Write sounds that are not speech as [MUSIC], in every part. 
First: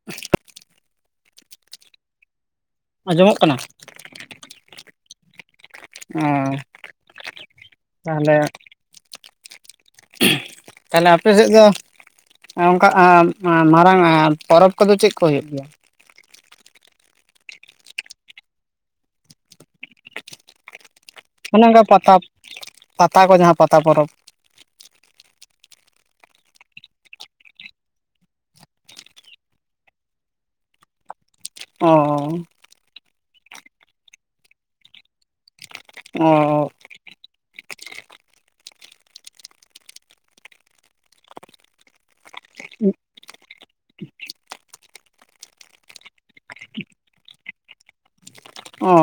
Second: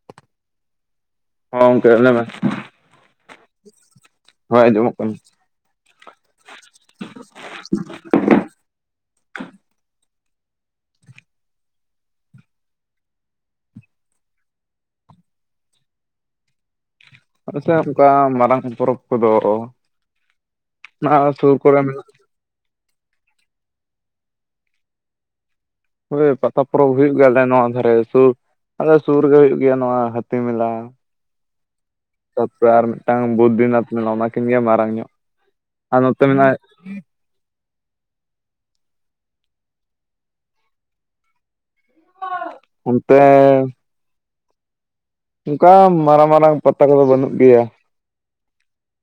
[INAUDIBLE] ᱦᱚᱸ ᱜᱚᱝᱠᱮ ᱞᱟ. ᱭ ᱢᱮ ᱟᱸᱡᱚᱢᱚᱜ ᱠᱟᱱᱟ ᱾ ᱦᱳᱭ ᱟᱸᱡᱚᱢᱚᱜ ᱠᱟᱱᱟ ᱾ ᱚᱸ ᱛᱟᱦᱚᱞᱮ ᱛᱟᱦᱚᱞᱮ ᱟᱯᱮ ᱥᱮᱫ ᱫᱚ ᱚᱱᱠᱟ ᱟᱻᱟ ᱢᱟᱨᱟᱝ ᱟ ᱯᱚᱨᱚᱵᱽ ᱠᱚᱫᱚ ᱪᱮᱜ ᱠᱚ ᱦᱳᱭᱳᱜ ᱜᱮᱭᱟ ᱾ ᱟᱞᱮ ᱥᱮᱫ ᱚᱱᱠᱟ ᱢᱟᱨᱟᱝ ᱯᱚᱨᱚᱵᱽ ᱠᱚᱫᱚ ᱚᱱᱟ ᱥᱩᱨ ᱚᱱᱮ ᱠᱚᱨᱮ ᱚᱱᱠᱟ ᱢᱮᱱᱟᱜ ᱯᱟᱛᱟᱵ ᱯᱟᱛᱟ ᱠᱚ ᱡᱟᱦᱟᱸ ᱯᱟᱛᱟ ᱯᱚᱨᱚᱵᱽ ᱾ ᱦᱳᱭ ᱯᱟᱛᱟ ᱯᱚᱨᱚᱵᱽ ᱦᱩᱭᱩᱜ ᱜᱮᱭᱟ ᱟᱞᱮ ᱱᱚᱣᱟ ᱫᱷᱟᱨᱮ ᱥᱩᱨ ᱟᱞᱮ ᱥᱩᱨ ᱨᱮᱜᱮ ᱦᱩᱭᱩᱜ ᱜᱮᱭᱟ ᱱᱚᱣᱟ ᱦᱟᱹᱛᱤ ᱢᱮᱞᱟ ᱾ ᱚ ᱛᱟᱨᱯᱚᱨᱮ ᱟᱨ ᱢᱤᱫᱴᱟᱝ ᱵᱩᱫᱽᱫᱤᱱᱟᱛᱷ ᱢᱮᱞᱟ ᱚᱱᱟᱠᱤᱱ ᱜᱮ ᱢᱟᱨᱟᱝ ᱧᱚᱜ ᱟᱨ ᱱᱚᱛᱮ ᱚ ᱢᱮᱱᱟᱜ ᱚᱱᱛᱮ ᱚᱱᱠᱟ ᱢᱟᱨᱟᱝ ᱢᱟᱨᱟᱝ ᱯᱟᱛᱟ ᱠᱚᱫᱚ ᱵᱟᱹᱱᱩᱜ ᱜᱮᱭᱟ ᱾ ᱚ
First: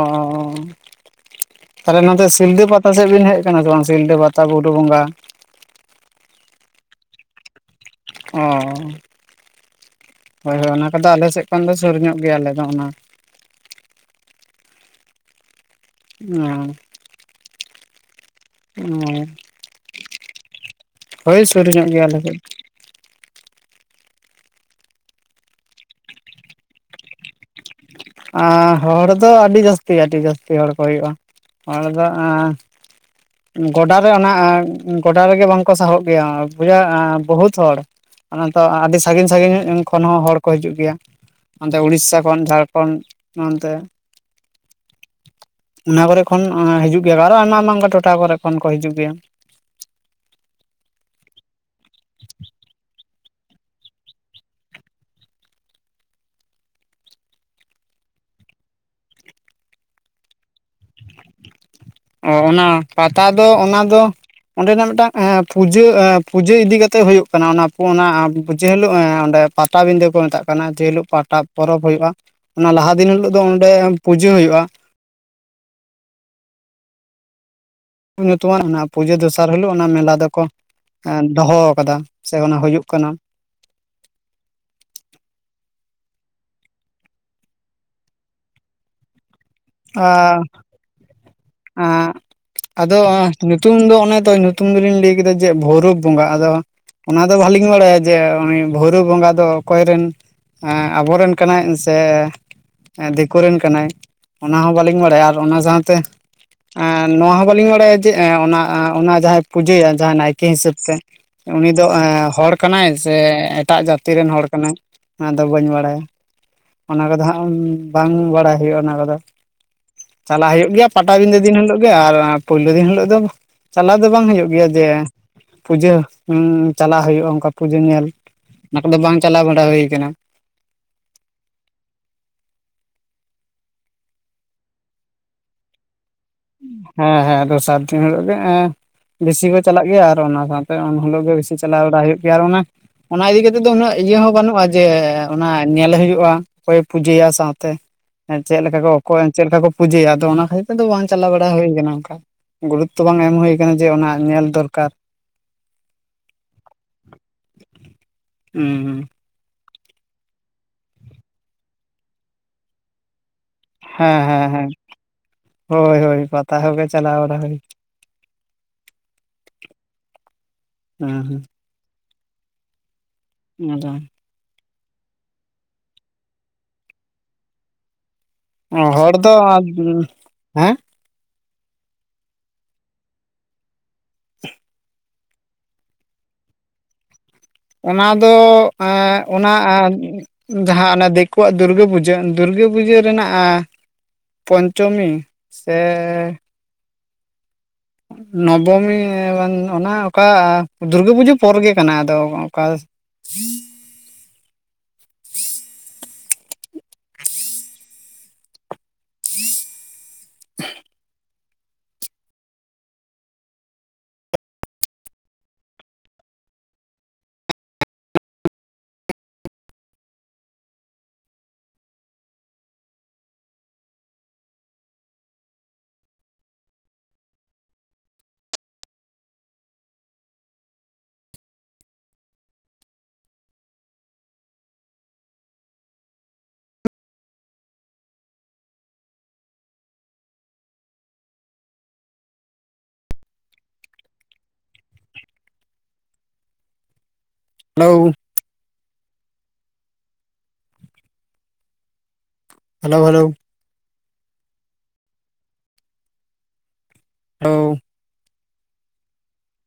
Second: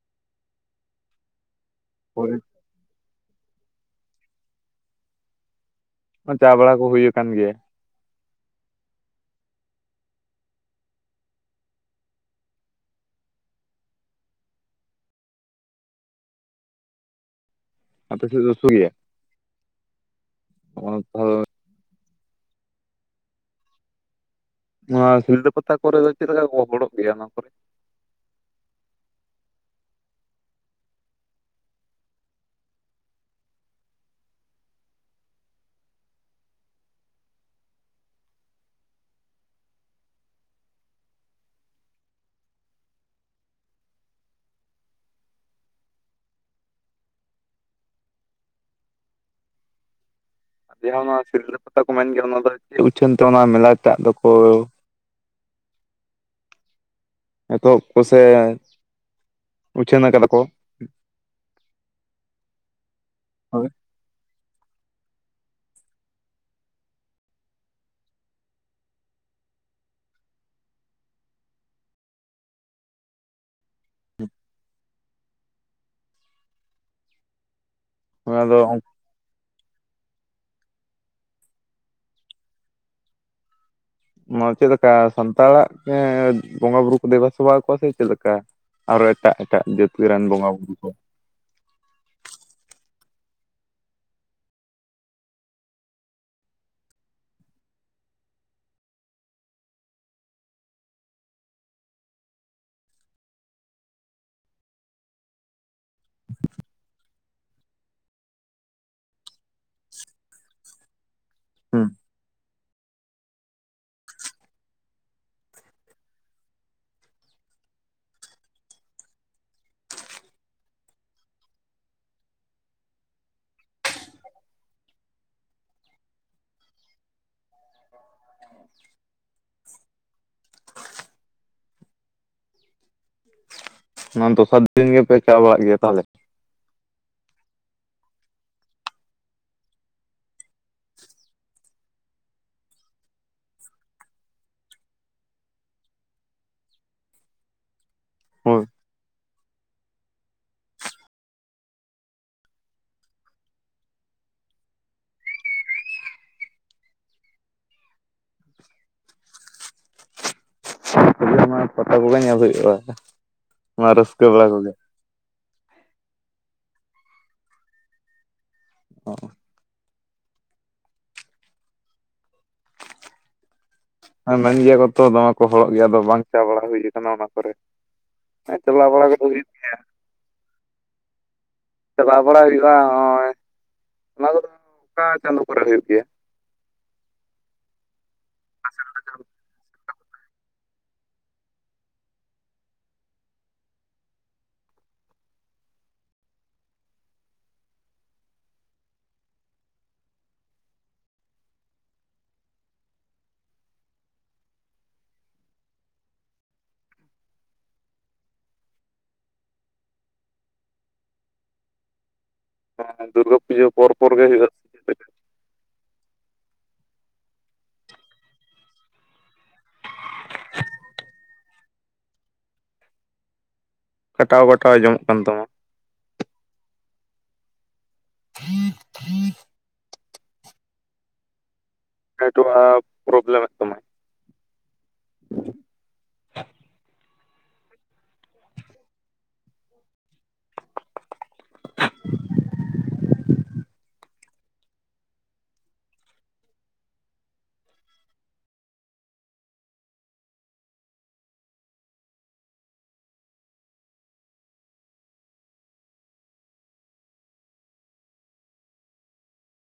ᱛᱟᱦᱚᱞᱮ ᱱᱚᱛᱮ ᱦᱳᱭ ᱥᱤᱞᱫᱟᱹ ᱯᱟᱛ ᱛᱟ ᱥᱮᱫ ᱵᱮᱱ ᱦᱮᱡ ᱠᱟᱱᱟ ᱥᱮ ᱵᱟᱝ ᱥᱤᱞᱫᱟᱹ ᱯᱟᱛᱟ ᱵᱩᱨᱩ ᱵᱚᱸᱜᱟ ᱾ ᱪᱟ ᱵᱟᱲᱟ ᱠᱚ ᱦᱩᱭ ᱟᱠᱟᱱ ᱜᱮᱭᱟ ᱾ ᱚ ᱦᱳᱭ ᱦᱳᱭ ᱚᱱᱟ ᱠᱚᱫᱚ ᱟᱞᱮ ᱥᱮᱜ ᱠᱷᱚᱱ ᱫᱚ ᱥᱩᱨ ᱧᱚᱜ ᱜᱮᱭᱟ ᱟᱞᱮ ᱫᱚ ᱚᱱᱟ ᱚ ᱟᱯᱮ ᱥᱮᱫ ᱫᱚ ᱥᱩᱨ ᱜᱮᱭᱟ ᱾ ᱦᱮᱸ [UNINTELLIGIBLE] ᱦᱳᱭ ᱥᱩᱨ ᱧᱚᱜ ᱜᱮᱭᱟ ᱟᱞᱮ ᱠᱷᱚᱡ ᱾ ᱱᱚᱣᱟ ᱥᱤᱞᱫᱟᱹ ᱯᱟᱛᱟ ᱠᱚᱨᱮ ᱫᱚ ᱪᱮᱫ ᱞᱮᱠᱟ ᱠᱚ ᱦᱚᱲᱚᱜ ᱜᱮᱭᱟ ᱚᱱᱟ ᱠᱚᱨᱮ ᱟᱸ ᱦᱚᱲ ᱫᱚ ᱟᱰᱤ ᱡᱟᱥᱛᱤ ᱟᱰᱤ ᱡᱟᱥᱛᱤ ᱦᱚᱲ ᱠᱚ ᱦᱳᱭᱳᱜ-ᱟ᱾ ᱦᱚᱲ ᱫᱚ ᱮᱸ᱾ ᱜᱚᱰᱟᱨᱮ ᱚᱱᱟ ᱜᱚᱰᱟ ᱨᱮᱜᱮ ᱵᱟᱝᱠᱚ ᱥᱟᱦᱚᱵ ᱜᱮᱭᱟ ᱯᱩᱨᱟ ᱵᱚᱦᱩᱛ ᱦᱚᱲ᱾ ᱚᱱᱟ ᱛᱚ ᱟᱰᱤ ᱥᱟᱸᱜᱤᱧ ᱥᱟᱸᱜᱤᱧ ᱠᱷᱚᱱ ᱦᱚᱸ ᱦᱚᱲ ᱠᱚ ᱦᱤᱡᱩᱜ ᱜᱮᱭᱟ ᱚᱱᱛᱮ ᱩᱲᱤᱥᱥᱟ ᱠᱷᱚᱱ ᱡᱷᱟᱲ ᱠᱷᱚᱱ ᱱᱚᱱᱛᱮ᱾ ᱚᱱᱟ ᱠᱚᱨᱮ ᱠᱷᱚᱱ ᱚᱸ ᱦᱤᱡᱩᱜ ᱜᱮᱭᱟ ᱠᱚ ᱟᱨᱚ ᱟᱭᱢᱟ ᱟᱭᱢᱟ ᱚᱱᱠᱟ ᱴᱚᱴᱷᱟ ᱠᱚᱨᱮ ᱠᱷᱚᱱ ᱠᱚ ᱦᱤᱡᱩᱜ ᱜᱮᱭᱟ᱾ ᱡᱟᱸᱦᱟ ᱱᱚᱣᱟ ᱥᱤᱞᱫᱟᱹ ᱯᱟᱛᱟ ᱠᱚ ᱢᱮᱱ ᱜᱮᱭᱟ ᱚᱱᱟ ᱫᱚ ᱪᱮᱫ ᱩᱪᱷᱟᱹᱱ ᱛᱮ ᱚᱱᱟ ᱢᱮᱞᱟ ᱴᱟᱜ ᱫᱚᱠᱩ᱾ ᱮᱛᱚᱦᱚᱵ ᱠᱚᱥᱮ ᱩᱪᱷᱟᱹᱱ ᱟᱠᱟᱫᱟ ᱠᱚ᱾ ᱚ ᱚᱱᱟ ᱯᱟᱛᱟ ᱫᱚ ᱦᱳᱭ᱾ ᱚᱱᱟ ᱫᱚ᱾ ᱚᱸᱰᱮᱱᱟᱜ ᱢᱮᱜᱴᱟᱝ ᱮᱸ ᱯᱩᱡᱟᱹ ᱮᱸ ᱯᱩᱡᱟᱹ ᱤᱫᱤ ᱠᱟᱛᱮᱜ ᱦᱳᱭᱳᱜ ᱠᱟᱱᱟ ᱚᱱᱟ ᱠᱚ ᱚᱱᱟ ᱡᱮᱦᱤᱞᱳ ᱚᱸᱰᱮ᱾ ᱯᱟᱴᱟᱵᱤᱸᱫᱟᱹ ᱠᱚ ᱢᱮᱛᱟᱜ ᱠᱟᱱᱟ ᱡᱮᱦᱤᱞᱳᱜ ᱯᱟᱴᱟ ᱯᱚᱨᱚᱵᱽ ᱦᱳᱭᱳᱜ-ᱟ᱾ ᱚᱱᱟ ᱞᱟᱦᱟ ᱫᱤᱱ ᱦᱤᱞᱳᱜ ᱫᱚ ᱚᱸᱰᱮ ᱯᱩᱡᱟᱹ ᱦᱳᱭᱳᱜ-ᱟ᱾ ᱚᱱᱟ ᱫᱚ ᱧᱩᱛᱩᱢᱟᱱ᱾ [UNINTELLIGIBLE] ᱯᱩᱡᱟᱹ ᱫᱚᱥᱟᱨ ᱦᱤᱞᱳᱜ ᱚᱱᱟ ᱢᱮᱞᱟ ᱫᱚᱠᱚ ᱫᱚᱦᱚ ᱠᱟᱫᱟ ᱥᱮ ᱚᱱᱟ ᱦᱳᱭᱳᱜ ᱠᱟᱱᱟ᱾ ᱱᱚᱣᱟ ᱪᱮᱜ ᱞᱮᱠᱟ ᱥᱟᱱᱛᱟᱲᱟᱜ ᱜᱮ ᱵᱚᱸᱜᱟ ᱵᱩᱨᱩ ᱠᱚ ᱫᱮᱵᱟ ᱥᱮᱵᱟ ᱠᱚᱣᱟ ᱥᱮ ᱪᱮᱜ ᱞᱮᱠᱟ᱾ ᱟᱨᱚ ᱮᱴᱟᱜ ᱮᱴᱟᱜ ᱡᱟᱹᱛᱤ ᱨᱮᱱ ᱵᱚᱸᱜᱟ-ᱵᱩᱨᱩ ᱠᱚ᱾ ᱮᱸ᱾ ᱟᱫᱚ ᱧᱩᱛᱩᱢ ᱫᱚ ᱚᱱᱮ ᱛᱚ ᱧᱩᱛᱩᱢ ᱫᱚᱞᱤᱧ ᱞᱟᱹᱭ ᱠᱮᱫᱟ ᱡᱮ ᱵᱷᱳᱣᱨᱳᱵ ᱵᱚᱸᱜᱟ ᱟᱫᱚ᱾ ᱚᱱᱟ ᱫᱚ ᱵᱟᱞᱤᱧ ᱵᱟᱲᱟᱭᱟ ᱡᱮ ᱩᱱᱤ ᱵᱷᱳᱣᱨᱳᱵ ᱵᱚᱸᱜᱟ ᱫᱚ ᱚᱠᱚᱭ ᱨᱮᱱ᱾ ᱮᱸ ᱟᱵᱚ ᱨᱮᱱ ᱠᱟᱱᱟᱭ ᱥᱮ᱾ ᱫᱮᱠᱳ ᱨᱮᱱ ᱠᱟᱱᱟᱭ ᱚᱱᱟ ᱦᱚᱸ ᱵᱟᱞᱤᱧ ᱵᱟᱲᱟᱭᱟ ᱟᱨ ᱚᱱᱟ ᱥᱟᱶᱛᱮ᱾ ᱮᱸ ᱱᱚᱣᱟ ᱦᱚᱸ ᱵᱟᱞᱤᱧ ᱵᱟᱲᱟᱭᱟ ᱡᱮ ᱮᱸ ᱚᱱᱟ ᱚᱱᱟ ᱡᱟᱸᱦᱟᱭ ᱯᱩᱡᱟᱹᱭᱟ ᱡᱟᱸᱦᱟ ᱱᱟᱭᱠᱮ ᱦᱤᱥᱟᱹᱵ ᱛᱮ᱾ ᱩᱱᱤ ᱫᱚ ᱦᱩᱸ ᱮᱸ ᱦᱚᱲ ᱠᱟᱱᱟᱭ ᱥᱮ ᱮᱴᱟᱜ ᱡᱟᱛᱤ ᱨᱮᱱ ᱦᱚᱲ ᱠᱟᱱᱟᱭ ᱚᱱᱟᱫᱚ ᱵᱟᱹᱧ ᱵᱟᱲᱟᱭᱟ᱾ ᱚᱱᱟ ᱠᱚᱫᱚ ᱦᱟᱸᱜ ᱵᱟᱝ ᱵᱟᱲᱟᱭ ᱦᱳᱭᱳᱜ-ᱟ ᱚᱱᱟ ᱠᱚᱫᱚ ᱪᱟᱞᱟᱜ ᱦᱳᱭᱳᱜ ᱜᱮᱭᱟ᱾ ᱯᱟᱴᱟᱵᱤᱫᱟᱹ ᱫᱤᱱ ᱦᱤᱞᱳᱜ ᱜᱮ ᱟᱨ ᱯᱳᱭᱞᱳ ᱫᱤᱱ ᱦᱤᱞᱳᱜ ᱫᱚ ᱪᱟᱞᱟᱣ ᱫᱚ ᱵᱟᱝ ᱦᱳᱭᱳᱜ ᱜᱮᱭᱟ ᱡᱮ᱾ ᱯᱩᱡᱟᱹ ᱪᱟᱞᱟᱜ ᱦᱳᱭᱳᱜ-ᱟ ᱚᱝᱠᱟ ᱯᱩᱡᱟᱹ ᱧᱮᱞ ᱚᱱᱟ ᱠᱚᱫᱚ ᱵᱟᱝ ᱪᱟᱞᱟ ᱵᱟᱲᱟ ᱦᱳᱭ ᱠᱟᱱᱟ᱾ ᱚᱱᱟ ᱫᱚᱥᱟᱨ ᱫᱤᱱ ᱜᱮᱯᱮ ᱪᱟ ᱵᱟᱲᱟᱜ ᱜᱮᱭᱟ ᱛᱟᱦᱞᱮ᱾ ᱦᱮᱸ ᱦᱮᱸ ᱫᱚᱥᱟᱨ ᱫᱤᱱ ᱦᱤᱞᱳᱜ ᱜᱮ ᱮᱸ᱾ ᱵᱮᱥᱤ ᱠᱚ ᱪᱟᱞᱟᱜ ᱜᱮᱭᱟ ᱟᱨ ᱚᱱᱟ ᱥᱟᱶᱛᱮ ᱩᱱ ᱦᱤᱞᱚᱜ ᱜᱮ ᱵᱮᱥᱤ ᱪᱟᱞᱟ ᱵᱟᱲᱟ ᱦᱳᱭᱳᱜ ᱜᱮᱭᱟ ᱟᱨ ᱚᱱᱟ᱾ ᱚᱱᱟ ᱤᱫᱤ ᱠᱟᱛᱮᱫ ᱫᱚ ᱩᱱᱟᱹᱜ ᱤᱭᱟᱹ ᱦᱚᱸ ᱵᱟᱱᱩᱜ-ᱟ ᱡᱮ ᱚᱱᱟ ᱧᱮᱞ ᱦᱳᱭᱳᱜ-ᱟ᱾ ᱚᱠᱚᱭᱮ ᱯᱩᱡᱟᱹᱭᱟ ᱥᱟᱶᱛᱮ ᱪᱮᱜ ᱦᱳᱭ ᱞᱮᱠᱟ ᱠᱚ ᱚᱠᱚᱭ ᱪᱮᱜ ᱞᱮᱠᱟ ᱠᱚ ᱯᱩᱡᱟᱹᱭᱟ ᱟᱫᱚ ᱚᱱᱟ ᱠᱷᱟᱛᱤᱨ ᱛᱮ ᱫᱚ ᱵᱟᱝ᱾ ᱪᱟᱞᱟ ᱵᱟᱲᱟ ᱦᱳᱭ ᱚᱱᱠᱟ ᱜᱩᱨᱩᱛᱛᱚ ᱵᱟᱝ ᱮᱢ ᱦᱳᱭ ᱠᱟᱱᱟ ᱡᱮ ᱚᱱᱟ ᱧᱮᱞ ᱫᱚᱨᱠᱟᱨ᱾ ᱩᱻ᱾ [UNINTELLIGIBLE] ᱯᱟᱛᱟ ᱠᱚᱜᱮ᱾ ᱱᱠᱟ ᱧᱮᱞ ᱦᱳᱭᱳᱜ-ᱟ᱾ ᱦᱮᱸ ᱦᱮᱸ ᱦᱮᱸ ᱦᱳᱭ ᱦᱳᱭ ᱯᱟᱛᱟ ᱠᱚᱜᱮ ᱪᱟᱞᱟᱣ ᱵᱟᱲᱟ ᱦᱳᱭ᱾ ᱚ᱾ ᱦᱩᱸ ᱦᱩᱸ᱾ [UNINTELLIGIBLE] ᱦᱮᱸ ᱢᱮᱱ ᱜᱮᱭᱟ ᱠᱚ ᱛᱚ ᱫᱚᱢᱮ ᱠᱚ ᱦᱚᱲᱚᱜ ᱜᱮᱭᱟ ᱟᱫᱚ ᱵᱟᱝ ᱪᱟ ᱵᱟᱲᱟ ᱦᱳᱭ ᱠᱟᱱᱟ ᱚᱱᱟ ᱠᱚᱨᱮ᱾ ᱟᱫᱚ ᱪᱟᱞᱟᱣ ᱵᱟᱲᱟ ᱦᱚᱲ ᱠᱚᱫᱚ ᱫᱚ ᱦᱩᱭᱩᱜ ᱜᱮᱭᱟ᱾ ᱦᱮᱸ ᱪᱟᱞᱟᱣ ᱵᱟᱲᱟ ᱦᱩᱭᱩᱜ-ᱟ ᱦᱚᱸᱜ-ᱚᱭ ᱚᱱᱟ ᱫᱚ ᱚᱠᱟ ᱪᱟᱸᱫᱳ᱾ ᱠᱚᱨᱮ ᱦᱩᱭᱩᱜ ᱜᱮᱭᱟ᱾ ᱚᱱᱟ ᱫᱚ ᱮᱸ ᱚᱱᱟ ᱟᱨ᱾ ᱡᱟᱸᱦᱟ ᱚᱱᱮ ᱫᱮᱠᱳᱣᱟᱜ ᱫᱩᱨᱜᱟᱹ ᱯᱩᱡᱟᱹ ᱫᱩᱨᱜᱟᱹ ᱯᱩᱡᱟᱹ ᱨᱮᱱᱟᱜ ᱟᱸ ᱯᱚᱧᱪᱚᱢᱤ ᱥᱮ ᱱᱚᱵᱚᱢᱤ ᱵᱟᱝ ᱚᱱᱟ ᱚᱠᱟ ᱫᱩᱨᱜᱟᱹ ᱯᱩᱡᱟᱹ ᱯᱚᱨ ᱜᱮ ᱠᱟᱱᱟ ᱟᱫᱚ ᱚᱠᱟ [INAUDIBLE] ᱦᱮᱸ ᱫᱩᱨᱜᱟᱹ ᱯᱩᱡᱟᱹ ᱯᱚᱨ ᱯᱚᱨ ᱜᱮ ᱦᱩᱭᱩᱜᱼᱟ᱾ ᱪᱮᱫ ᱞᱮᱠᱟ? ᱠᱟᱴᱟᱣ ᱠᱟᱴᱟᱣ ᱟᱸᱡᱚᱢᱚᱜ ᱠᱟᱱ ᱛᱟᱢᱟ᱾ ᱱᱮᱴᱚᱣᱟᱨᱠ ᱯᱨᱚᱵᱞᱮᱢᱮᱜ ᱛᱟᱢᱟᱭ᱾ ᱦᱮᱞᱳᱣ᱾ Hello hello. ᱦᱮᱞᱳᱣ᱾